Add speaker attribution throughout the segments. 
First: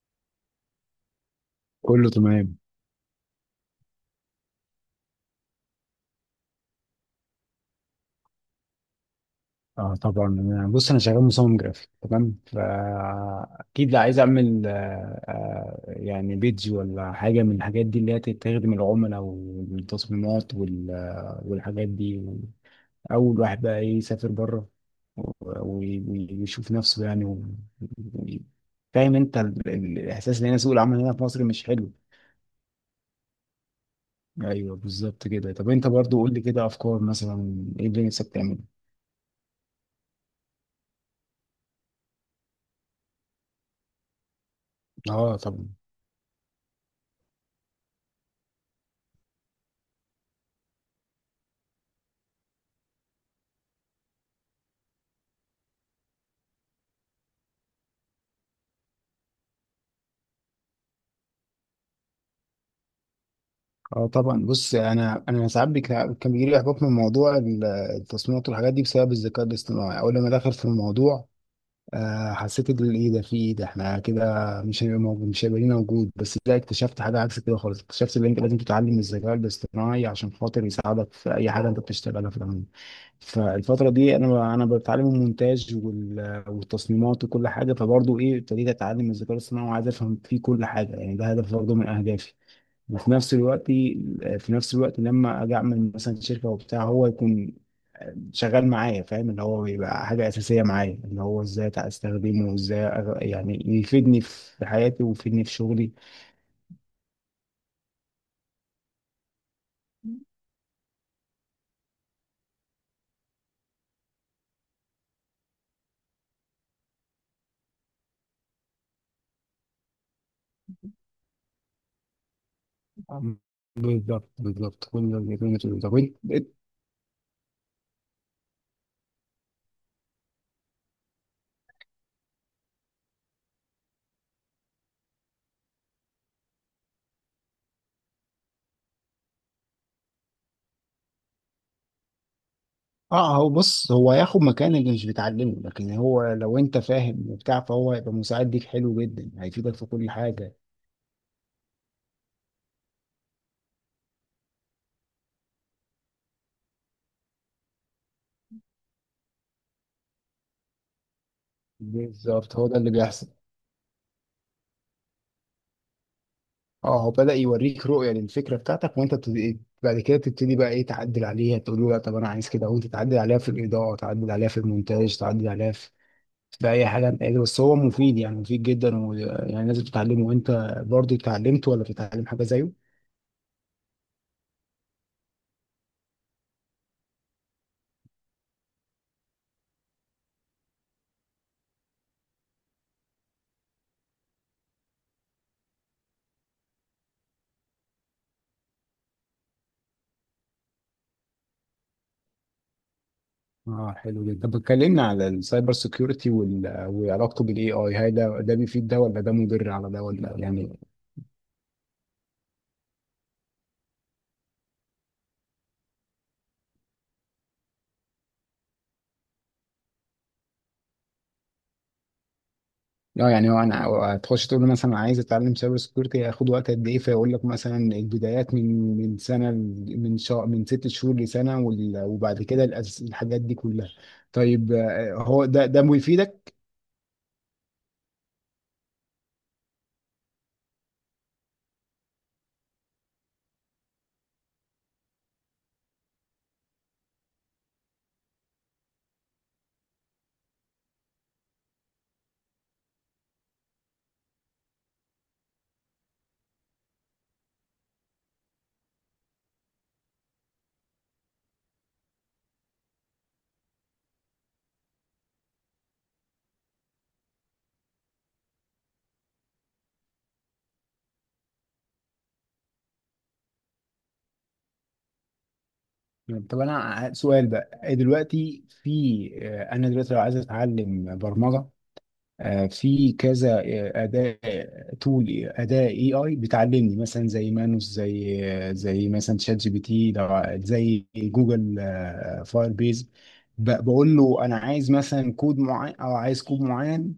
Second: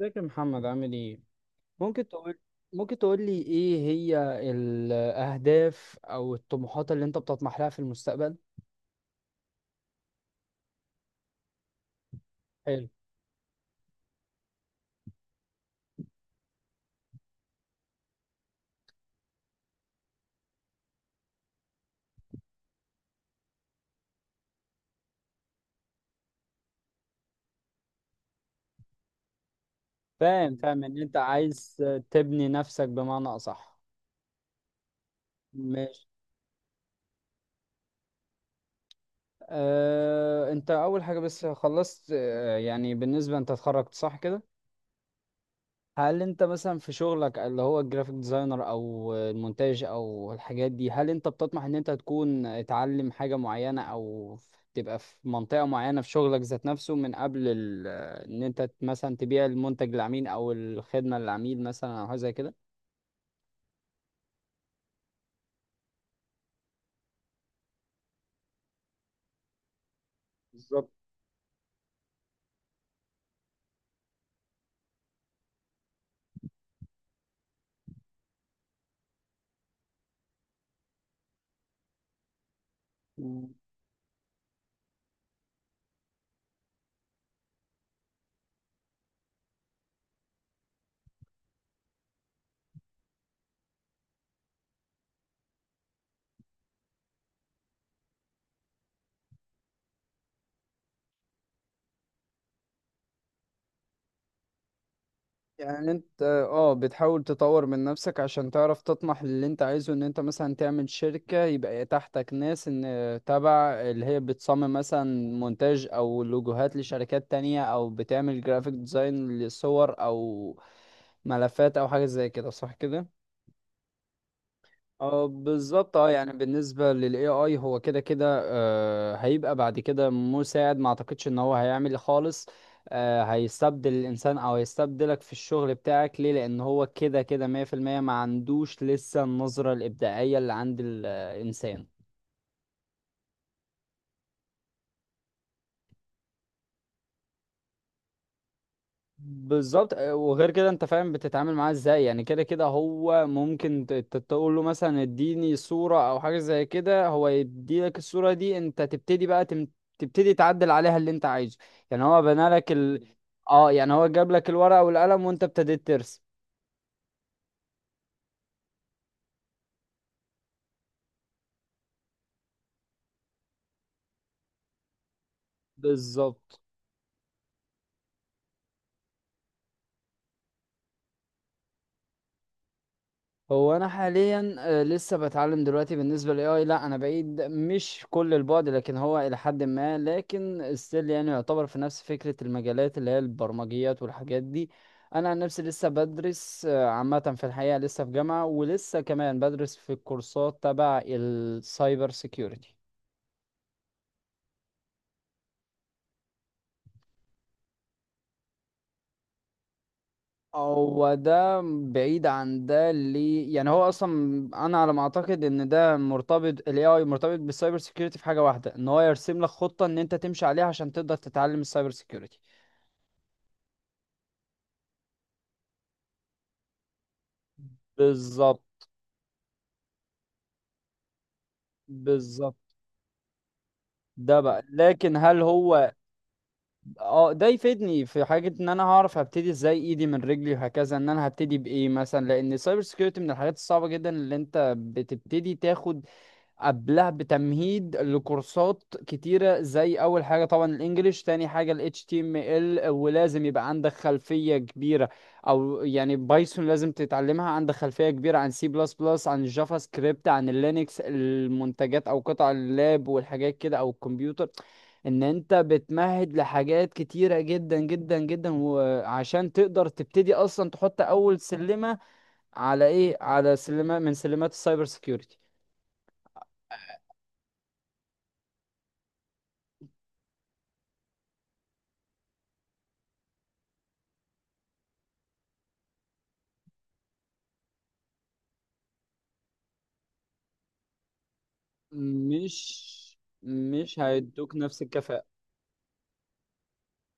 Speaker 1: ازيك يا محمد؟ عامل ايه؟ ممكن
Speaker 2: كله
Speaker 1: تقول،
Speaker 2: تمام.
Speaker 1: ممكن تقول لي ايه هي الاهداف او الطموحات اللي انت بتطمح لها في المستقبل؟
Speaker 2: اه طبعا. بص انا شغال مصمم جرافيك، تمام؟
Speaker 1: حلو.
Speaker 2: فاكيد لا، عايز اعمل يعني بيدج ولا حاجه من الحاجات دي اللي هي تخدم العملاء والتصميمات والحاجات دي. اول واحد بقى إيه؟ يسافر بره و- و- ويشوف نفسه، يعني، و- فاهم انت؟ الاحساس اللي
Speaker 1: فاهم
Speaker 2: هنا، سوق
Speaker 1: فاهم ان
Speaker 2: العمل هنا
Speaker 1: انت
Speaker 2: في مصر مش
Speaker 1: عايز
Speaker 2: حلو.
Speaker 1: تبني نفسك بمعنى اصح.
Speaker 2: ايوه بالظبط كده. طب انت
Speaker 1: ماشي.
Speaker 2: برضو قول لي كده افكار، مثلا ايه اللي نفسك تعمله؟
Speaker 1: انت اول حاجة بس خلصت، يعني بالنسبة، انت اتخرجت صح كده؟
Speaker 2: اه طبعا.
Speaker 1: هل انت مثلا في شغلك اللي هو الجرافيك ديزاينر او المونتاج او الحاجات دي، هل انت بتطمح ان انت تكون تعلم حاجة معينة او تبقى في منطقة معينة في شغلك ذات نفسه، من قبل ان انت مثلا تبيع المنتج للعميل او الخدمة للعميل مثلا او حاجة زي كده؟
Speaker 2: اه طبعا. بص انا ساعات كان بيجي لي احباط من موضوع التصميمات والحاجات دي بسبب الذكاء الاصطناعي، اول لما دخل في
Speaker 1: بالظبط.
Speaker 2: الموضوع. حسيت ان ايه ده، في ايه ده، احنا كده مش هيبقى موجود، مش هيبقى لينا وجود. بس لا، اكتشفت حاجه عكس كده خالص. اكتشفت ان انت لازم تتعلم الذكاء الاصطناعي عشان خاطر يساعدك في اي حاجه انت بتشتغلها في العموم. فالفتره دي انا بتعلم المونتاج والتصميمات وكل حاجه، فبرضه ايه ابتديت اتعلم الذكاء الاصطناعي وعايز افهم فيه كل حاجه. يعني ده هدف برضه من اهدافي. وفي نفس الوقت، في نفس الوقت لما اجي اعمل مثلا شركه وبتاع، هو يكون شغال معايا، فاهم؟ اللي هو بيبقى حاجه اساسيه معايا، اللي هو ازاي استخدمه وازاي يعني يفيدني في حياتي ويفيدني في
Speaker 1: يعني
Speaker 2: شغلي.
Speaker 1: انت اه بتحاول تطور من نفسك عشان تعرف تطمح للي انت عايزه، ان انت مثلا تعمل شركة يبقى تحتك ناس ان تبع اللي هي بتصمم مثلا مونتاج او لوجوهات لشركات تانية، او بتعمل جرافيك ديزاين لصور او ملفات او حاجة زي كده، صح كده؟
Speaker 2: بالظبط بالظبط، كل
Speaker 1: اه،
Speaker 2: اللي كل اللي بتقوله ده.
Speaker 1: بالظبط. اه يعني
Speaker 2: وإنت-
Speaker 1: بالنسبة لل AI، هو كده كده آه هيبقى بعد كده مساعد. ما اعتقدش ان هو هيعمل خالص، آه، هيستبدل الانسان او هيستبدلك في الشغل بتاعك. ليه؟ لان هو كده كده 100% ما عندوش لسه النظرة الابداعية اللي عند الانسان.
Speaker 2: اه هو، بص، هو هياخد مكان اللي مش بتعلمه، لكن هو لو انت فاهم وبتاع، فهو هيبقى مساعد ليك حلو جدا، هيفيدك في
Speaker 1: بالظبط.
Speaker 2: كل
Speaker 1: وغير
Speaker 2: حاجه.
Speaker 1: كده انت فاهم بتتعامل معاه ازاي، يعني كده كده هو ممكن تقول له مثلا اديني صورة او حاجة زي كده، هو يدي لك الصورة دي، انت تبتدي بقى تبتدي تعدل عليها اللي انت عايزه. يعني هو بنى
Speaker 2: بالظبط، هو
Speaker 1: لك
Speaker 2: ده اللي بيحصل.
Speaker 1: اه يعني هو جاب لك الورقة والقلم وانت ابتديت ترسم.
Speaker 2: اه، هو بدأ يوريك رؤية للفكرة بتاعتك، وانت بعد كده تبتدي بقى ايه، تعدل عليها، تقول له لا طب انا عايز كده، وانت تعدل عليها في الإضاءة، تعدل عليها في المونتاج، تعدل عليها في
Speaker 1: بالظبط.
Speaker 2: في اي حاجة انت قادر. بس هو مفيد، يعني مفيد جدا، ويعني لازم تتعلمه. وانت برضه اتعلمت ولا بتتعلم حاجة زيه؟
Speaker 1: هو انا حاليا لسه بتعلم دلوقتي. بالنسبه للاي اي، لا انا بعيد، مش كل البعد لكن هو الى حد ما، لكن ستيل يعني يعتبر في نفس فكره المجالات اللي هي البرمجيات والحاجات دي. انا عن نفسي لسه بدرس عامه، في الحقيقه لسه في جامعه، ولسه كمان بدرس في الكورسات تبع السايبر سيكيورتي.
Speaker 2: اه حلو جدا. طب اتكلمنا على السايبر سيكيورتي وال... وعلاقته بالاي اي، هل ده ده بيفيد ده ولا ده مضر على ده، ولا يعني؟
Speaker 1: هو ده بعيد عن ده، اللي يعني هو اصلا انا على ما اعتقد ان ده مرتبط، ال AI مرتبط بالسايبر سيكيورتي في حاجه واحده، ان هو يرسم لك خطه ان انت تمشي عليها عشان تقدر تتعلم السايبر سيكيورتي.
Speaker 2: اه يعني هو، انا تخش تقول له مثلا أنا عايز اتعلم سايبر سكيورتي هياخد وقت قد ايه، فيقول لك مثلا البدايات من
Speaker 1: بالظبط
Speaker 2: من سنه من شهر، من 6 شهور لسنه، وبعد
Speaker 1: بالظبط
Speaker 2: كده الحاجات دي كلها.
Speaker 1: ده بقى.
Speaker 2: طيب
Speaker 1: لكن هل
Speaker 2: هو ده ده
Speaker 1: هو
Speaker 2: بيفيدك؟
Speaker 1: اه ده يفيدني في حاجه؟ ان انا هعرف هبتدي ازاي، ايدي من رجلي وهكذا، ان انا هبتدي بايه مثلا، لان السايبر سيكيورتي من الحاجات الصعبه جدا اللي انت بتبتدي تاخد قبلها بتمهيد لكورسات كتيرة، زي أول حاجة طبعا الإنجليش، تاني حاجة ال HTML، ولازم يبقى عندك خلفية كبيرة أو يعني بايثون لازم تتعلمها، عندك خلفية كبيرة عن سي بلس بلس، عن الجافا سكريبت، عن اللينكس المنتجات، أو قطع اللاب والحاجات كده، أو الكمبيوتر. إن أنت بتمهد لحاجات كتيرة جدا جدا جدا وعشان تقدر تبتدي أصلا تحط أول سلمة على إيه؟ على سلمة من سلمات السايبر سيكيورتي.
Speaker 2: طب انا سؤال بقى دلوقتي. في انا دلوقتي لو عايز اتعلم برمجه، في كذا اداة، تول اداة اي اي بتعلمني، مثلا زي مانوس، زي زي مثلا شات جي بي تي، زي جوجل فاير بيز،
Speaker 1: مش مش
Speaker 2: بقول له
Speaker 1: هيدوك
Speaker 2: انا
Speaker 1: نفس
Speaker 2: عايز
Speaker 1: الكفاءة.
Speaker 2: مثلا كود معين او عايز كود معين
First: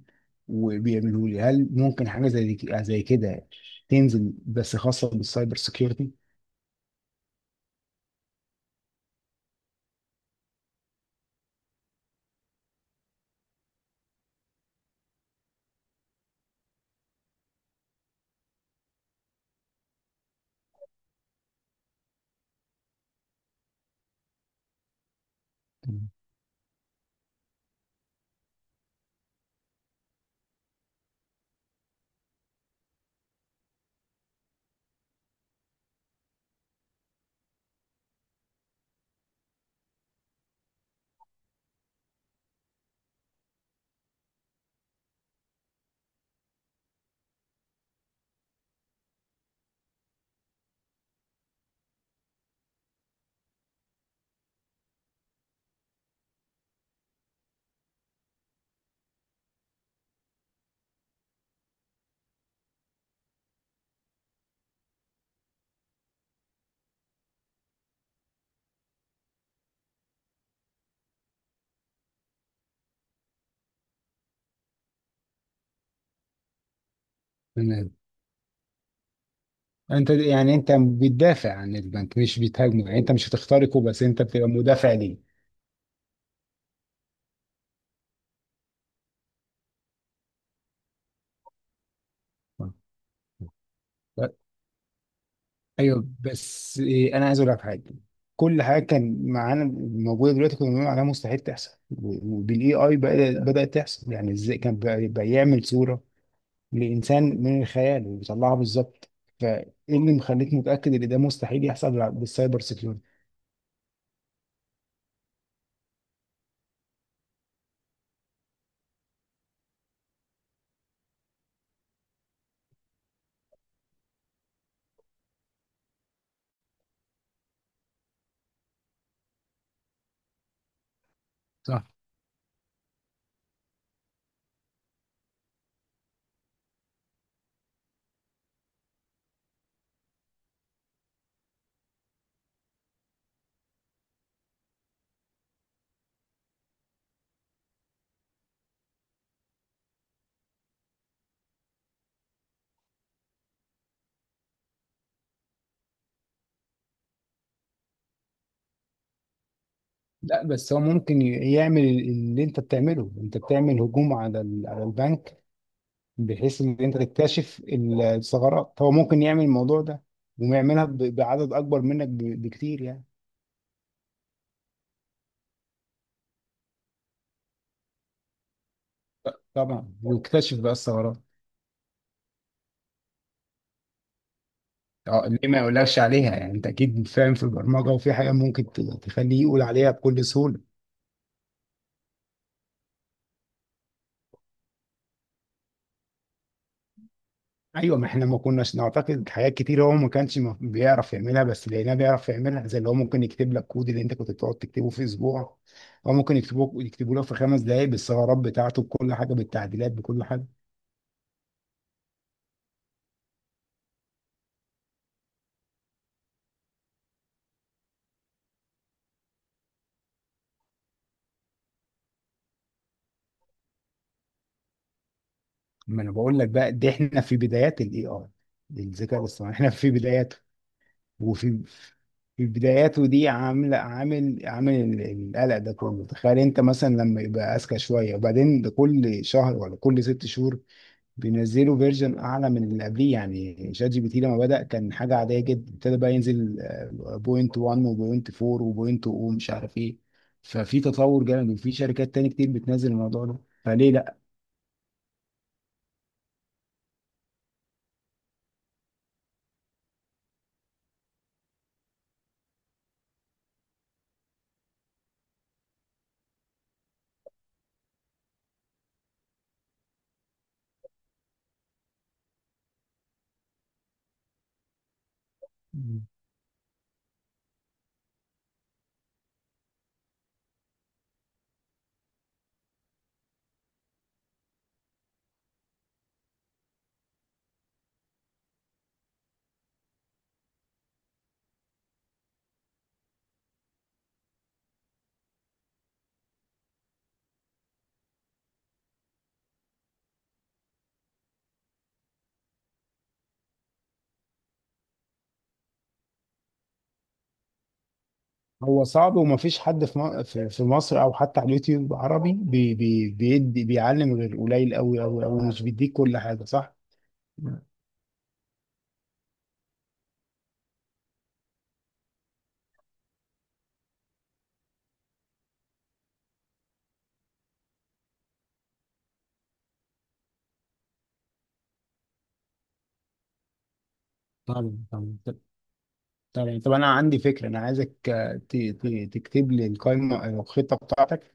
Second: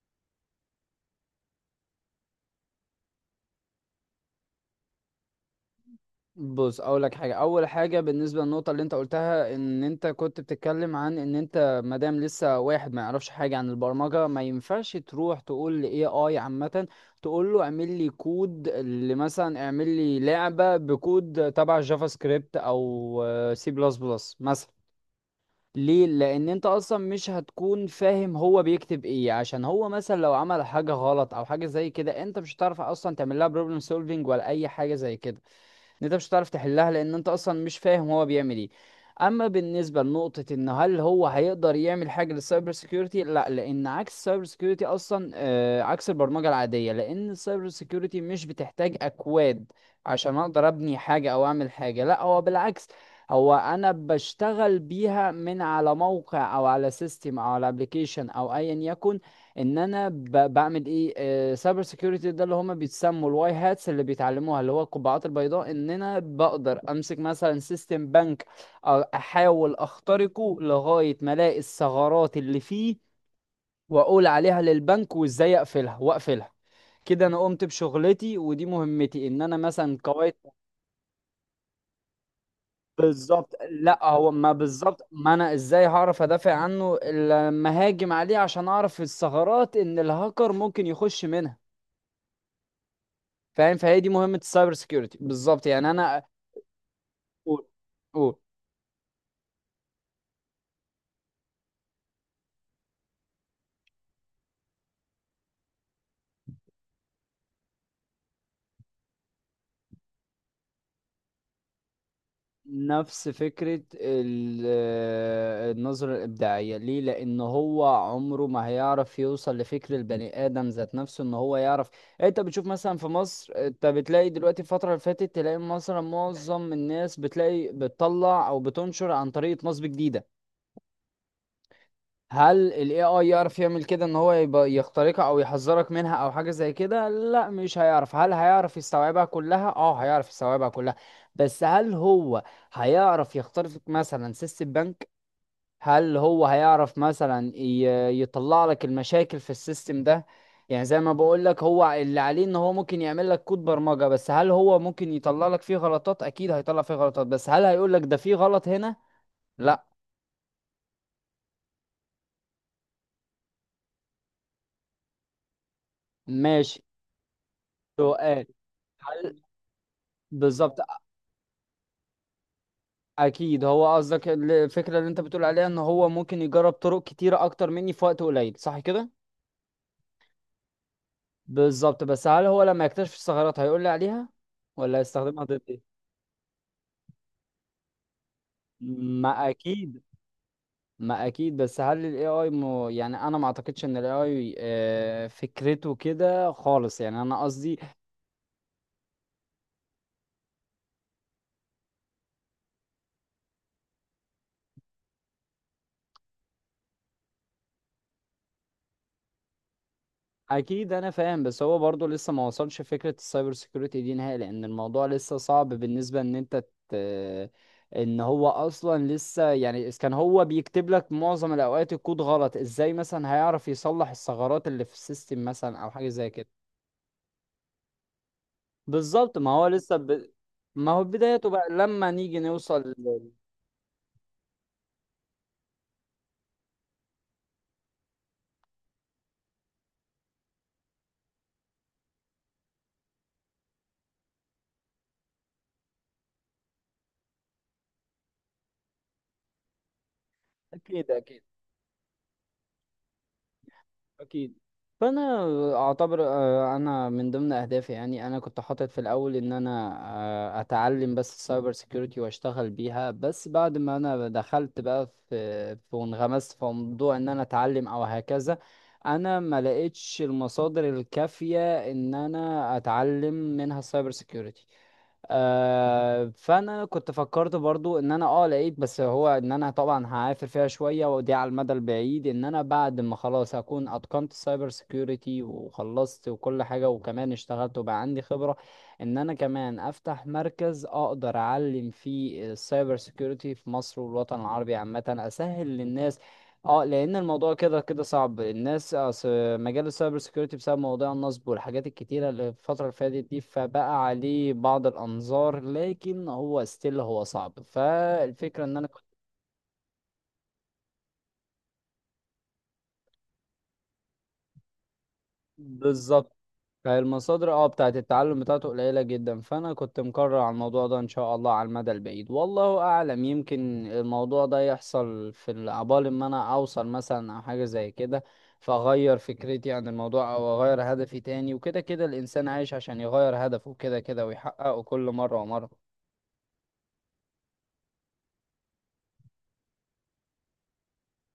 Speaker 2: وبيعمله لي. هل ممكن حاجة زي زي كده تنزل بس خاصة بالسايبر سيكيورتي؟
Speaker 1: بص اقول لك حاجة، اول حاجة بالنسبة للنقطة اللي انت قلتها، ان انت كنت بتتكلم عن ان انت مادام لسه واحد ما يعرفش حاجة عن البرمجة ما ينفعش تروح تقول لاي اي عامة، تقول له اعمل لي كود اللي مثلا اعمل لي لعبة بكود تبع جافا سكريبت او سي بلس بلس مثلا. ليه؟ لان انت اصلا مش هتكون فاهم هو بيكتب ايه، عشان هو مثلا لو عمل حاجه غلط او حاجه زي كده انت مش هتعرف اصلا تعمل لها بروبلم سولفينج ولا اي حاجه زي كده، ان انت مش هتعرف تحلها لان انت اصلا مش فاهم هو بيعمل ايه. اما بالنسبه لنقطه ان هل هو هيقدر يعمل حاجه للسايبر سيكيورتي، لا، لان عكس السايبر سيكيورتي اصلا عكس البرمجه العاديه، لان السايبر سيكيورتي مش بتحتاج اكواد عشان اقدر ابني حاجه او اعمل حاجه، لا هو بالعكس. هو انا بشتغل بيها من على موقع او على سيستم او على ابلكيشن او ايا يكن. ان انا بعمل ايه سايبر سيكيورتي، ده اللي هما بيتسموا الواي هاتس اللي بيتعلموها، اللي هو القبعات البيضاء، ان انا بقدر امسك مثلا سيستم بنك، احاول اخترقه لغاية ما الاقي الثغرات اللي فيه، واقول عليها للبنك وازاي اقفلها واقفلها. كده انا قمت
Speaker 2: تمام.
Speaker 1: بشغلتي ودي مهمتي، ان انا مثلا
Speaker 2: انت
Speaker 1: قواعد.
Speaker 2: يعني انت بتدافع عن البنك مش بتهاجمه؟ يعني انت مش
Speaker 1: بالظبط.
Speaker 2: هتخترقه، بس
Speaker 1: لا
Speaker 2: انت
Speaker 1: هو
Speaker 2: بتبقى
Speaker 1: ما
Speaker 2: مدافع
Speaker 1: بالظبط،
Speaker 2: ليه.
Speaker 1: ما انا ازاي هعرف ادافع عنه إلا لما هاجم عليه عشان اعرف الثغرات ان الهاكر ممكن يخش منها؟ فاهم؟ فهي دي مهمة السايبر سيكيورتي بالظبط، يعني
Speaker 2: ايوه
Speaker 1: انا.
Speaker 2: بس انا عايز اقول لك
Speaker 1: قول،
Speaker 2: حاجه.
Speaker 1: قول.
Speaker 2: كل حاجه كان معانا موجوده دلوقتي كنا بنقول عليها مستحيل تحصل، وبالاي اي بدات تحصل. يعني ازاي كان بقى يعمل صوره لانسان من الخيال ويطلعها بالظبط؟ فايه اللي مخليك متاكد ان ده مستحيل يحصل بالسايبر سيكيورتي؟
Speaker 1: نفس فكرة النظرة الإبداعية. ليه؟ لأن هو عمره ما هيعرف يوصل لفكر البني آدم ذات نفسه إن هو يعرف. إيه، أنت بتشوف مثلا في مصر، أنت بتلاقي دلوقتي الفترة اللي فاتت تلاقي مثلا معظم الناس بتلاقي بتطلع أو بتنشر عن طريقة نصب جديدة.
Speaker 2: صح.
Speaker 1: هل ال AI يعرف يعمل كده؟ ان هو يبقى يخترقها او يحذرك منها او حاجة زي كده؟ لا مش هيعرف. هل هيعرف يستوعبها كلها؟ اه هيعرف يستوعبها كلها، بس هل هو هيعرف يخترق مثلا سيستم بنك؟ هل هو هيعرف مثلا يطلع لك المشاكل في السيستم ده؟ يعني زي ما بقول لك، هو اللي عليه ان هو ممكن يعمل لك كود برمجة، بس هل هو ممكن يطلع لك فيه غلطات؟ اكيد هيطلع فيه غلطات، بس هل هيقول لك ده فيه غلط هنا؟ لا.
Speaker 2: لا بس هو ممكن يعمل اللي انت بتعمله. انت بتعمل هجوم على على البنك بحيث ان
Speaker 1: ماشي.
Speaker 2: انت تكتشف
Speaker 1: سؤال.
Speaker 2: الثغرات، هو ممكن
Speaker 1: هل
Speaker 2: يعمل الموضوع ده
Speaker 1: بالظبط.
Speaker 2: ويعملها بعدد اكبر منك بكتير، يعني.
Speaker 1: اكيد. هو قصدك الفكره اللي انت بتقول عليها ان هو ممكن يجرب طرق كتيره اكتر مني في وقت قليل، صح كده؟
Speaker 2: طبعا، ويكتشف بقى الثغرات.
Speaker 1: بالظبط. بس هل هو لما يكتشف الثغرات هيقول لي عليها ولا
Speaker 2: اه
Speaker 1: هيستخدمها
Speaker 2: ليه ما
Speaker 1: ضدي؟
Speaker 2: يقولكش عليها؟ يعني انت اكيد فاهم في البرمجه وفي حاجه ممكن تخليه
Speaker 1: ما
Speaker 2: يقول عليها
Speaker 1: اكيد
Speaker 2: بكل سهوله.
Speaker 1: ما اكيد بس هل الاي اي يعني انا ما اعتقدش ان الاي اي فكرته كده خالص، يعني انا قصدي.
Speaker 2: ايوه، ما احنا ما كناش نعتقد حاجات كتير هو ما كانش بيعرف يعملها، بس لقيناه بيعرف يعملها. زي اللي هو ممكن يكتب لك كود اللي انت كنت بتقعد تكتبه في اسبوع، هو ممكن يكتبه لك في 5 دقائق بالثغرات بتاعته، بكل حاجه، بالتعديلات، بكل حاجه.
Speaker 1: اكيد انا فاهم، بس هو برضه لسه ما وصلش فكره السايبر سيكيورتي دي نهائي، لان الموضوع لسه صعب بالنسبه ان ان هو اصلا لسه يعني إذا كان هو بيكتب لك معظم الاوقات الكود غلط، ازاي مثلا هيعرف يصلح الثغرات اللي في السيستم مثلا او
Speaker 2: ما
Speaker 1: حاجه
Speaker 2: انا
Speaker 1: زي
Speaker 2: بقول
Speaker 1: كده؟
Speaker 2: لك بقى، دي احنا في بدايات الاي اي، الذكاء
Speaker 1: بالظبط.
Speaker 2: الاصطناعي احنا في بداياته.
Speaker 1: ما هو بدايته
Speaker 2: وفي
Speaker 1: بقى، لما نيجي
Speaker 2: في
Speaker 1: نوصل
Speaker 2: بداياته دي عامل عامل عامل القلق ده كله. تخيل انت مثلا لما يبقى اذكى شويه، وبعدين ده كل شهر ولا كل 6 شهور بينزلوا فيرجن اعلى من اللي قبليه. يعني شات جي بي تي لما بدا كان حاجه عاديه جدا، ابتدى بقى ينزل بوينت 1 وبوينت 4 وبوينت 0 ومش عارف ايه. ففي
Speaker 1: اكيد،
Speaker 2: تطور
Speaker 1: اكيد
Speaker 2: جامد وفي شركات تاني كتير بتنزل الموضوع ده. فليه؟
Speaker 1: اكيد فانا اعتبر، انا من ضمن اهدافي، يعني انا كنت حاطط في الاول ان انا اتعلم بس السايبر سيكيورتي واشتغل بيها. بس بعد ما انا دخلت بقى في وانغمست في موضوع ان انا اتعلم او هكذا، انا ما لقيتش المصادر الكافية ان انا اتعلم منها السايبر سيكيورتي.
Speaker 2: لا،
Speaker 1: آه، فانا كنت فكرت برضو ان انا اه لقيت، بس هو ان انا طبعا هعافر فيها شوية، ودي على المدى البعيد، ان انا بعد ما خلاص هكون اتقنت السايبر سيكيورتي وخلصت وكل حاجة وكمان اشتغلت وبقى عندي خبرة، ان انا كمان افتح مركز اقدر اعلم فيه السايبر سيكيورتي في مصر والوطن العربي عامة، اسهل للناس. اه، لان الموضوع كده كده صعب، الناس مجال السايبر سيكيورتي بسبب مواضيع النصب والحاجات الكتيرة اللي في الفترة اللي فاتت دي، فبقى عليه بعض الأنظار، لكن هو ستيل هو صعب. فالفكرة إن
Speaker 2: هو
Speaker 1: أنا كنت،
Speaker 2: صعب ومفيش حد في م- في في مصر او حتى على اليوتيوب عربي بي بي بيدي بيعلم غير قليل قوي قوي قوي، مش بيديك كل
Speaker 1: بالظبط،
Speaker 2: حاجه، صح؟
Speaker 1: فالمصادر اه بتاعت التعلم بتاعته قليلة جدا، فأنا كنت مقرر على الموضوع ده إن شاء الله على المدى البعيد، والله أعلم يمكن الموضوع ده يحصل في عبال ما أنا أوصل مثلا أو حاجة زي كده، فأغير فكرتي عن الموضوع أو أغير هدفي تاني، وكده كده الإنسان عايش عشان يغير هدفه كده كده
Speaker 2: طبعا،
Speaker 1: ويحققه كل
Speaker 2: طبعا.
Speaker 1: مرة ومرة.
Speaker 2: طب انا عندي فكره. انا عايزك تكتب لي القائمه أو الخطه بتاعتك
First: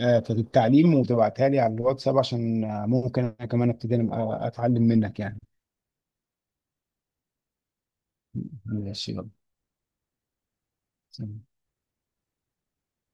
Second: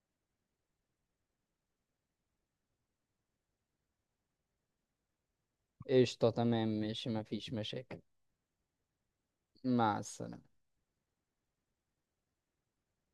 Speaker 2: في التعليم، وتبعتها لي على الواتساب، عشان ممكن انا كمان ابتدي أنا اتعلم منك، يعني.
Speaker 1: قشطة، تمام، ماشي، مفيش مشاكل.
Speaker 2: ماشي.
Speaker 1: مع السلامة.
Speaker 2: يلا.